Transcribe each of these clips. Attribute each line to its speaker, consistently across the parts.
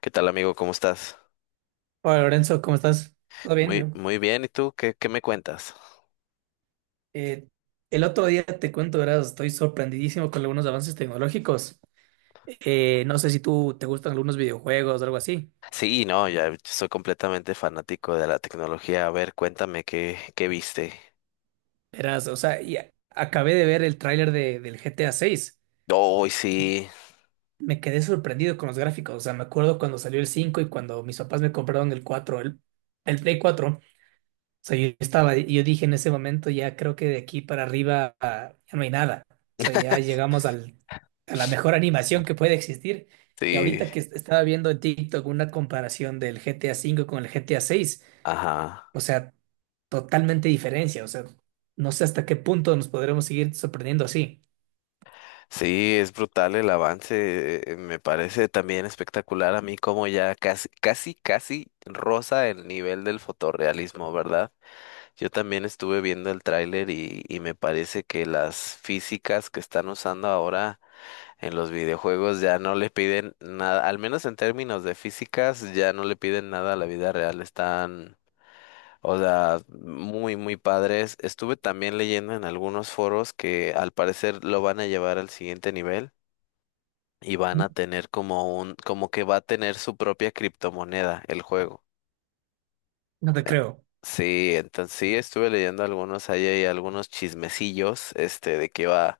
Speaker 1: ¿Qué tal, amigo? ¿Cómo estás?
Speaker 2: Hola Lorenzo, ¿cómo estás? ¿Todo bien?
Speaker 1: Muy,
Speaker 2: ¿Yo?
Speaker 1: muy bien. ¿Y tú qué me cuentas?
Speaker 2: Eh, el otro día te cuento, ¿verdad? Estoy sorprendidísimo con algunos avances tecnológicos. No sé si tú te gustan algunos videojuegos o algo así.
Speaker 1: Sí, no, ya soy completamente fanático de la tecnología. A ver, cuéntame qué viste.
Speaker 2: Verás, o sea, acabé de ver el tráiler del GTA VI.
Speaker 1: ¡Oh, sí!
Speaker 2: Me quedé sorprendido con los gráficos. O sea, me acuerdo cuando salió el 5 y cuando mis papás me compraron el 4, el Play 4. O sea, yo estaba, yo dije en ese momento, ya creo que de aquí para arriba, ah, ya no hay nada. O sea, ya llegamos a la mejor animación que puede existir. Y
Speaker 1: Sí,
Speaker 2: ahorita que estaba viendo en TikTok una comparación del GTA V con el GTA VI,
Speaker 1: ajá.
Speaker 2: o sea, totalmente diferencia. O sea, no sé hasta qué punto nos podremos seguir sorprendiendo así.
Speaker 1: Sí, es brutal el avance. Me parece también espectacular a mí como ya casi roza el nivel del fotorrealismo, ¿verdad? Yo también estuve viendo el tráiler y me parece que las físicas que están usando ahora en los videojuegos ya no le piden nada, al menos en términos de físicas, ya no le piden nada a la vida real. Están, o sea, muy padres. Estuve también leyendo en algunos foros que al parecer lo van a llevar al siguiente nivel y van a tener como un, como que va a tener su propia criptomoneda el juego.
Speaker 2: No te creo.
Speaker 1: Sí, entonces sí estuve leyendo algunos, ahí hay algunos chismecillos, este, de que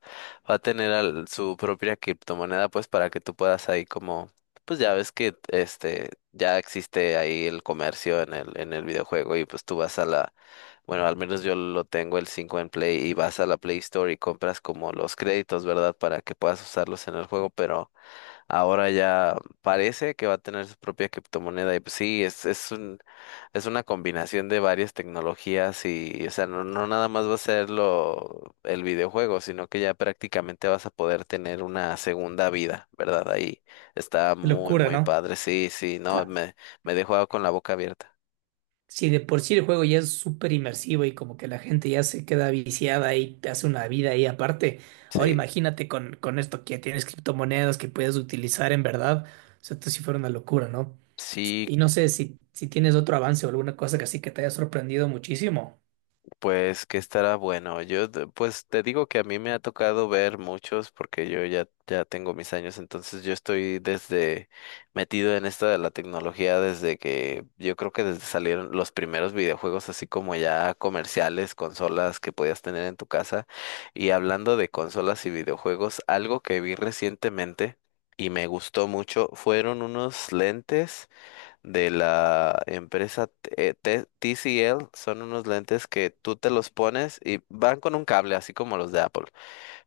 Speaker 1: va a tener su propia criptomoneda, pues, para que tú puedas ahí como, pues ya ves que este ya existe ahí el comercio en el videojuego, y pues tú vas a la, bueno, al menos yo lo tengo el 5 en Play, y vas a la Play Store y compras como los créditos, ¿verdad? Para que puedas usarlos en el juego. Pero ahora ya parece que va a tener su propia criptomoneda y pues sí, es un, es una combinación de varias tecnologías y, o sea, no, no nada más va a ser lo, el videojuego, sino que ya prácticamente vas a poder tener una segunda vida, ¿verdad? Ahí está
Speaker 2: Qué
Speaker 1: muy,
Speaker 2: locura,
Speaker 1: muy
Speaker 2: ¿no?
Speaker 1: padre, sí, sí, no, me dejó con la boca abierta,
Speaker 2: Si de por sí el juego ya es súper inmersivo y como que la gente ya se queda viciada y te hace una vida ahí aparte, ahora
Speaker 1: sí.
Speaker 2: imagínate con esto que tienes criptomonedas que puedes utilizar en verdad, o sea, esto sí fuera una locura, ¿no?
Speaker 1: Sí,
Speaker 2: Y no sé si tienes otro avance o alguna cosa que así que te haya sorprendido muchísimo.
Speaker 1: pues que estará bueno. Pues te digo que a mí me ha tocado ver muchos porque yo ya tengo mis años, entonces yo estoy desde, metido en esto de la tecnología desde que yo creo que desde salieron los primeros videojuegos así como ya comerciales, consolas que podías tener en tu casa. Y hablando de consolas y videojuegos, algo que vi recientemente y me gustó mucho fueron unos lentes de la empresa TCL. Son unos lentes que tú te los pones y van con un cable, así como los de Apple.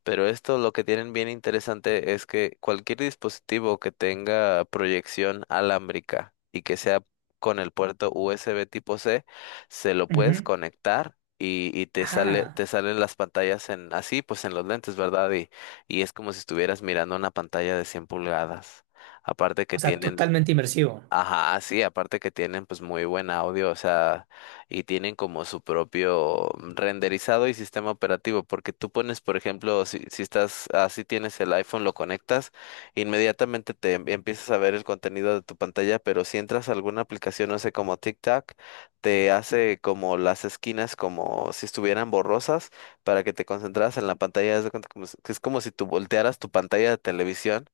Speaker 1: Pero esto lo que tienen bien interesante es que cualquier dispositivo que tenga proyección alámbrica y que sea con el puerto USB tipo C, se lo puedes
Speaker 2: Ujú.
Speaker 1: conectar. Y te sale,
Speaker 2: Ah,
Speaker 1: te salen las pantallas en así, pues en los lentes, ¿verdad? Y es como si estuvieras mirando una pantalla de 100 pulgadas. Aparte que
Speaker 2: o sea,
Speaker 1: tienen,
Speaker 2: totalmente inmersivo.
Speaker 1: ajá, sí, aparte que tienen pues muy buen audio, o sea, y tienen como su propio renderizado y sistema operativo, porque tú pones, por ejemplo, si estás, así tienes el iPhone, lo conectas, inmediatamente te empiezas a ver el contenido de tu pantalla, pero si entras a alguna aplicación, no sé, como TikTok, te hace como las esquinas como si estuvieran borrosas para que te concentras en la pantalla, haz de cuenta como si- que es como si tú voltearas tu pantalla de televisión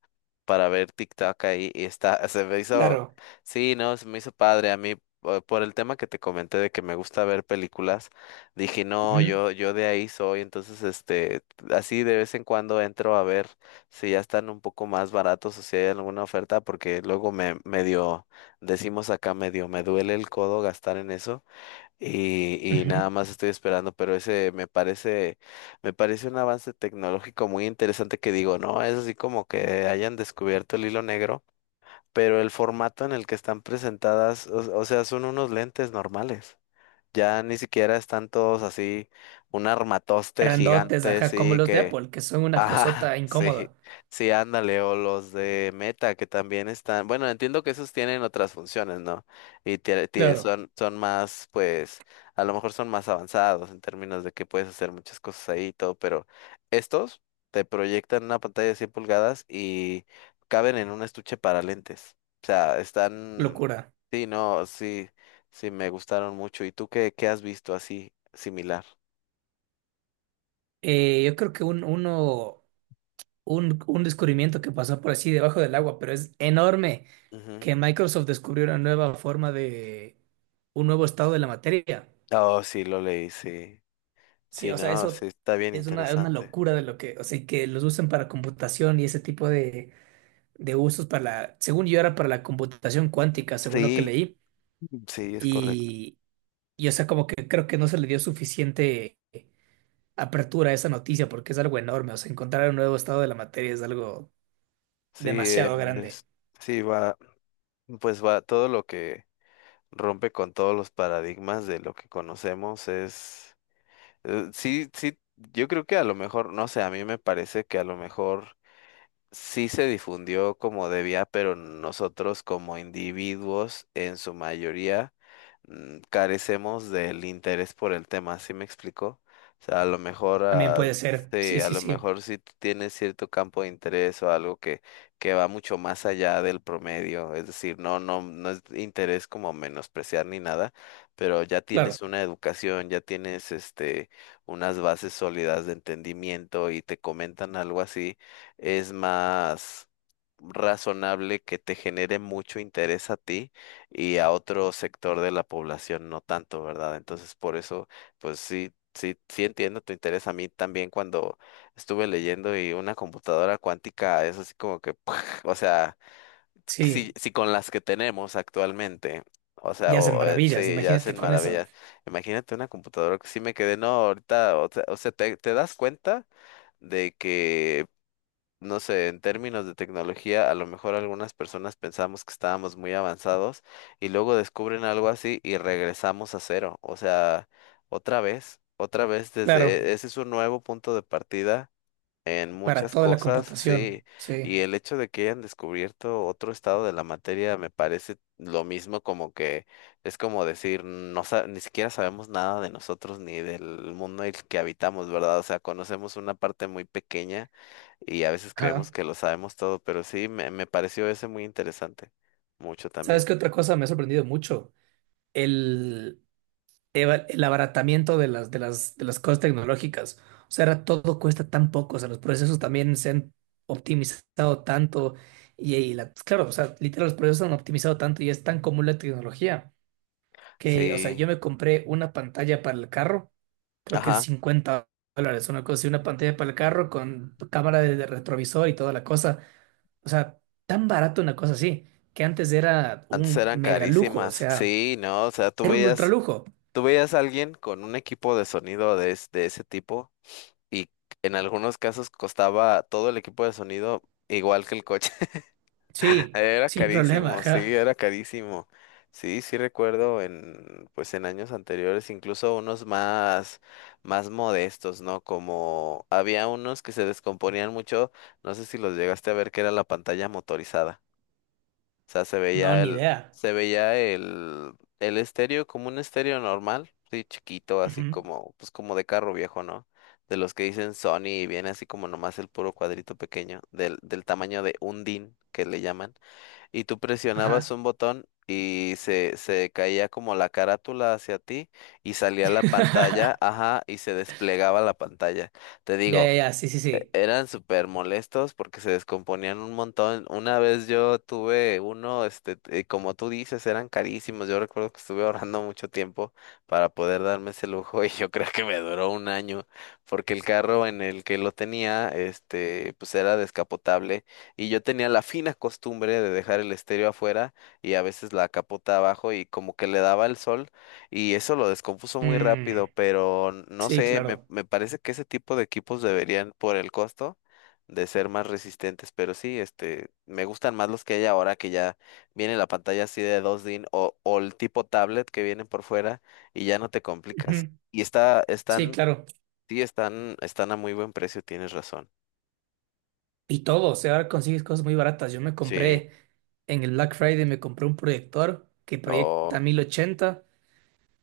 Speaker 1: para ver TikTok ahí. Y está, se me
Speaker 2: Claro.
Speaker 1: hizo, sí, no, se me hizo padre a mí por el tema que te comenté de que me gusta ver películas, dije, no,
Speaker 2: Ujú,
Speaker 1: yo de ahí soy. Entonces, este, así de vez en cuando entro a ver si ya están un poco más baratos o si hay alguna oferta, porque luego me medio, decimos acá, medio me duele el codo gastar en eso. Y nada
Speaker 2: ujú.
Speaker 1: más estoy esperando, pero ese me parece un avance tecnológico muy interesante, que digo, no, es así como que hayan descubierto el hilo negro, pero el formato en el que están presentadas, o sea, son unos lentes normales. Ya ni siquiera están todos así, un armatoste
Speaker 2: Grandotes,
Speaker 1: gigante,
Speaker 2: ajá, como
Speaker 1: sí,
Speaker 2: los de
Speaker 1: que
Speaker 2: Apple, que son una
Speaker 1: ajá.
Speaker 2: cosota
Speaker 1: Sí,
Speaker 2: incómoda.
Speaker 1: sí, ándale, o los de Meta que también están, bueno, entiendo que esos tienen otras funciones, ¿no? Y
Speaker 2: Claro,
Speaker 1: son más, pues, a lo mejor son más avanzados en términos de que puedes hacer muchas cosas ahí y todo, pero estos te proyectan una pantalla de 100 pulgadas y caben en un estuche para lentes. O sea, están,
Speaker 2: locura.
Speaker 1: sí, no, sí, sí, me gustaron mucho. ¿Y tú qué has visto así, similar?
Speaker 2: Yo creo que un descubrimiento que pasó por así debajo del agua, pero es enorme
Speaker 1: Ujú.
Speaker 2: que Microsoft descubrió una nueva forma de un nuevo estado de la materia.
Speaker 1: Oh, sí, lo leí, sí.
Speaker 2: Sí,
Speaker 1: Sí,
Speaker 2: o sea,
Speaker 1: no, sí,
Speaker 2: eso
Speaker 1: está bien
Speaker 2: es una
Speaker 1: interesante.
Speaker 2: locura de lo que, o sea, que los usan para computación y ese tipo de usos para la, según yo era para la computación cuántica, según lo que
Speaker 1: Sí,
Speaker 2: leí,
Speaker 1: sí, es correcto.
Speaker 2: y, y, o sea, como que creo que no se le dio suficiente apertura a esa noticia porque es algo enorme, o sea, encontrar un nuevo estado de la materia es algo
Speaker 1: Sí,
Speaker 2: demasiado grande.
Speaker 1: es- sí, va, pues va, todo lo que rompe con todos los paradigmas de lo que conocemos es, sí, sí, yo creo que a lo mejor, no sé, a mí me parece que a lo mejor sí se difundió como debía, pero nosotros como individuos en su mayoría, carecemos del interés por el tema, ¿sí me explico? O sea, a lo mejor,
Speaker 2: También
Speaker 1: ah,
Speaker 2: puede ser,
Speaker 1: sí,
Speaker 2: sí,
Speaker 1: a
Speaker 2: sí,
Speaker 1: lo
Speaker 2: sí.
Speaker 1: mejor si tú tienes cierto campo de interés o algo que va mucho más allá del promedio, es decir, no, no, no es interés como menospreciar ni nada, pero ya
Speaker 2: Claro,
Speaker 1: tienes una educación, ya tienes este, unas bases sólidas de entendimiento, y te comentan algo así, es más razonable que te genere mucho interés a ti y a otro sector de la población no tanto, ¿verdad? Entonces, por eso, pues sí, sí, sí entiendo tu interés. A mí también cuando estuve leyendo, y una computadora cuántica es así como que, o sea,
Speaker 2: sí,
Speaker 1: si con las que tenemos actualmente, o sea,
Speaker 2: ya hacen maravillas,
Speaker 1: sí, ya
Speaker 2: imagínate
Speaker 1: hacen
Speaker 2: con eso.
Speaker 1: maravillas. Imagínate una computadora, que sí me quedé, no, ahorita, o sea, te das cuenta de que, no sé, en términos de tecnología, a lo mejor algunas personas pensamos que estábamos muy avanzados y luego descubren algo así y regresamos a cero. O sea, otra vez
Speaker 2: Claro,
Speaker 1: desde, ese es un nuevo punto de partida en
Speaker 2: para
Speaker 1: muchas
Speaker 2: toda la
Speaker 1: cosas, sí.
Speaker 2: computación,
Speaker 1: Y
Speaker 2: sí.
Speaker 1: el hecho de que hayan descubierto otro estado de la materia me parece lo mismo, como que es como decir, ni siquiera sabemos nada de nosotros ni del mundo en el que habitamos, ¿verdad? O sea, conocemos una parte muy pequeña y a veces
Speaker 2: Ajá.
Speaker 1: creemos que lo sabemos todo, pero sí, me pareció ese muy interesante, mucho también.
Speaker 2: ¿Sabes qué otra cosa me ha sorprendido mucho? El, el abaratamiento de las cosas tecnológicas. O sea, ahora todo cuesta tan poco, o sea, los procesos también se han optimizado tanto claro, o sea, literal, los procesos se han optimizado tanto y es tan común la tecnología. O sea,
Speaker 1: Sí,
Speaker 2: yo me compré una pantalla para el carro, creo que en
Speaker 1: ajá,
Speaker 2: $50, una cosa, así, una pantalla para el carro con cámara de retrovisor y toda la cosa. O sea, tan barato una cosa así, que antes era
Speaker 1: antes
Speaker 2: un
Speaker 1: eran
Speaker 2: mega lujo, o
Speaker 1: carísimas,
Speaker 2: sea,
Speaker 1: sí, no, o sea,
Speaker 2: era un ultra lujo.
Speaker 1: tú veías a alguien con un equipo de sonido de, de ese tipo y en algunos casos costaba todo el equipo de sonido igual que el coche.
Speaker 2: Sí, sin problema, ajá.
Speaker 1: Era carísimo. Sí, sí recuerdo en, pues en años anteriores, incluso unos más, más modestos, ¿no? Como había unos que se descomponían mucho, no sé si los llegaste a ver, que era la pantalla motorizada. O sea,
Speaker 2: No, ni idea.
Speaker 1: se veía el estéreo como un estéreo normal, sí, chiquito,
Speaker 2: Ujú,
Speaker 1: así como, pues como de carro viejo, ¿no? De los que dicen Sony y viene así como nomás el puro cuadrito pequeño, del tamaño de un DIN que le llaman, y tú presionabas
Speaker 2: ajá.
Speaker 1: un botón y se caía como la carátula hacia ti y salía la pantalla, ajá, y se desplegaba la pantalla. Te
Speaker 2: Ya, ya,
Speaker 1: digo,
Speaker 2: ya, sí, sí, sí.
Speaker 1: eran súper molestos porque se descomponían un montón. Una vez yo tuve uno, este, como tú dices, eran carísimos. Yo recuerdo que estuve ahorrando mucho tiempo para poder darme ese lujo, y yo creo que me duró 1 año porque el carro en el que lo tenía, este, pues era descapotable y yo tenía la fina costumbre de dejar el estéreo afuera, y a veces la capota abajo, y como que le daba el sol. Y eso lo descompuso muy
Speaker 2: Mm,
Speaker 1: rápido, pero no
Speaker 2: sí,
Speaker 1: sé,
Speaker 2: claro.
Speaker 1: me parece que ese tipo de equipos deberían, por el costo, de ser más resistentes. Pero sí, este, me gustan más los que hay ahora, que ya viene la pantalla así de 2 DIN o el tipo tablet que vienen por fuera y ya no te complicas.
Speaker 2: Ujú,
Speaker 1: Y está,
Speaker 2: sí,
Speaker 1: están,
Speaker 2: claro.
Speaker 1: sí, están, están a muy buen precio, tienes razón.
Speaker 2: Y todo, o sea, ahora consigues cosas muy baratas. Yo me
Speaker 1: Sí.
Speaker 2: compré en el Black Friday, me compré un proyector que
Speaker 1: Oh,
Speaker 2: proyecta 1080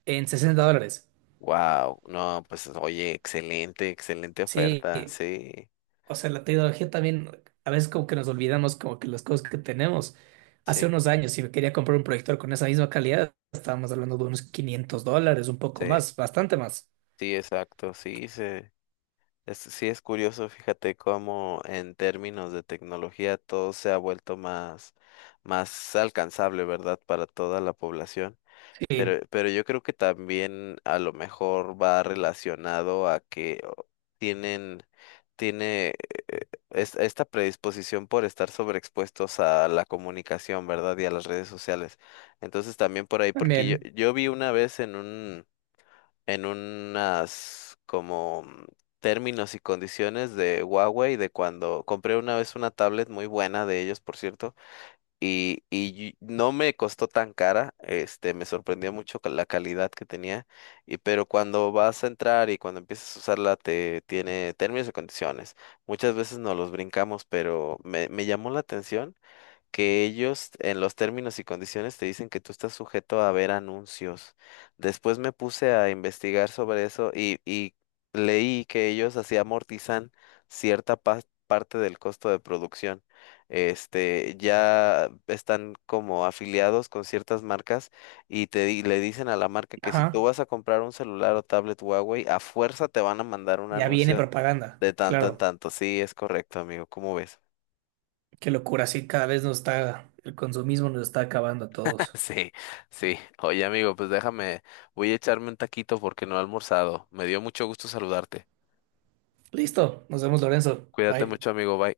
Speaker 2: en $60.
Speaker 1: wow. No, pues oye, excelente, excelente
Speaker 2: Sí,
Speaker 1: oferta. Sí,
Speaker 2: o sea, la tecnología también, a veces como que nos olvidamos como que las cosas que tenemos. Hace
Speaker 1: sí,
Speaker 2: unos años, si me quería comprar un proyector con esa misma calidad, estábamos hablando de unos $500, un poco
Speaker 1: sí.
Speaker 2: más, bastante más.
Speaker 1: Sí, exacto, sí, sí. Es, sí es curioso, fíjate cómo en términos de tecnología todo se ha vuelto más, más alcanzable, ¿verdad? Para toda la población.
Speaker 2: Sí,
Speaker 1: Pero yo creo que también a lo mejor va relacionado a que o, tienen, tiene esta predisposición por estar sobreexpuestos a la comunicación, ¿verdad? Y a las redes sociales. Entonces también por ahí, porque
Speaker 2: también.
Speaker 1: yo vi una vez en un, en unas como, términos y condiciones de Huawei de cuando compré una vez una tablet muy buena de ellos, por cierto, y no me costó tan cara, este, me sorprendió mucho con la calidad que tenía, y pero cuando vas a entrar y cuando empiezas a usarla te tiene términos y condiciones. Muchas veces nos los brincamos, pero me llamó la atención que ellos en los términos y condiciones te dicen que tú estás sujeto a ver anuncios. Después me puse a investigar sobre eso y leí que ellos así amortizan cierta parte del costo de producción. Este, ya están como afiliados con ciertas marcas y le dicen a la marca que si tú
Speaker 2: Ajá,
Speaker 1: vas a comprar un celular o tablet Huawei, a fuerza te van a mandar un
Speaker 2: ya viene
Speaker 1: anuncio
Speaker 2: propaganda,
Speaker 1: de tanto en
Speaker 2: claro.
Speaker 1: tanto. Sí, es correcto, amigo. ¿Cómo ves?
Speaker 2: Qué locura, sí, cada vez nos está, el consumismo nos está acabando a todos.
Speaker 1: Sí, sí. Oye, amigo, pues déjame, voy a echarme un taquito porque no he almorzado. Me dio mucho gusto saludarte.
Speaker 2: Listo, nos vemos, Lorenzo.
Speaker 1: Cuídate mucho,
Speaker 2: Bye.
Speaker 1: amigo. Bye.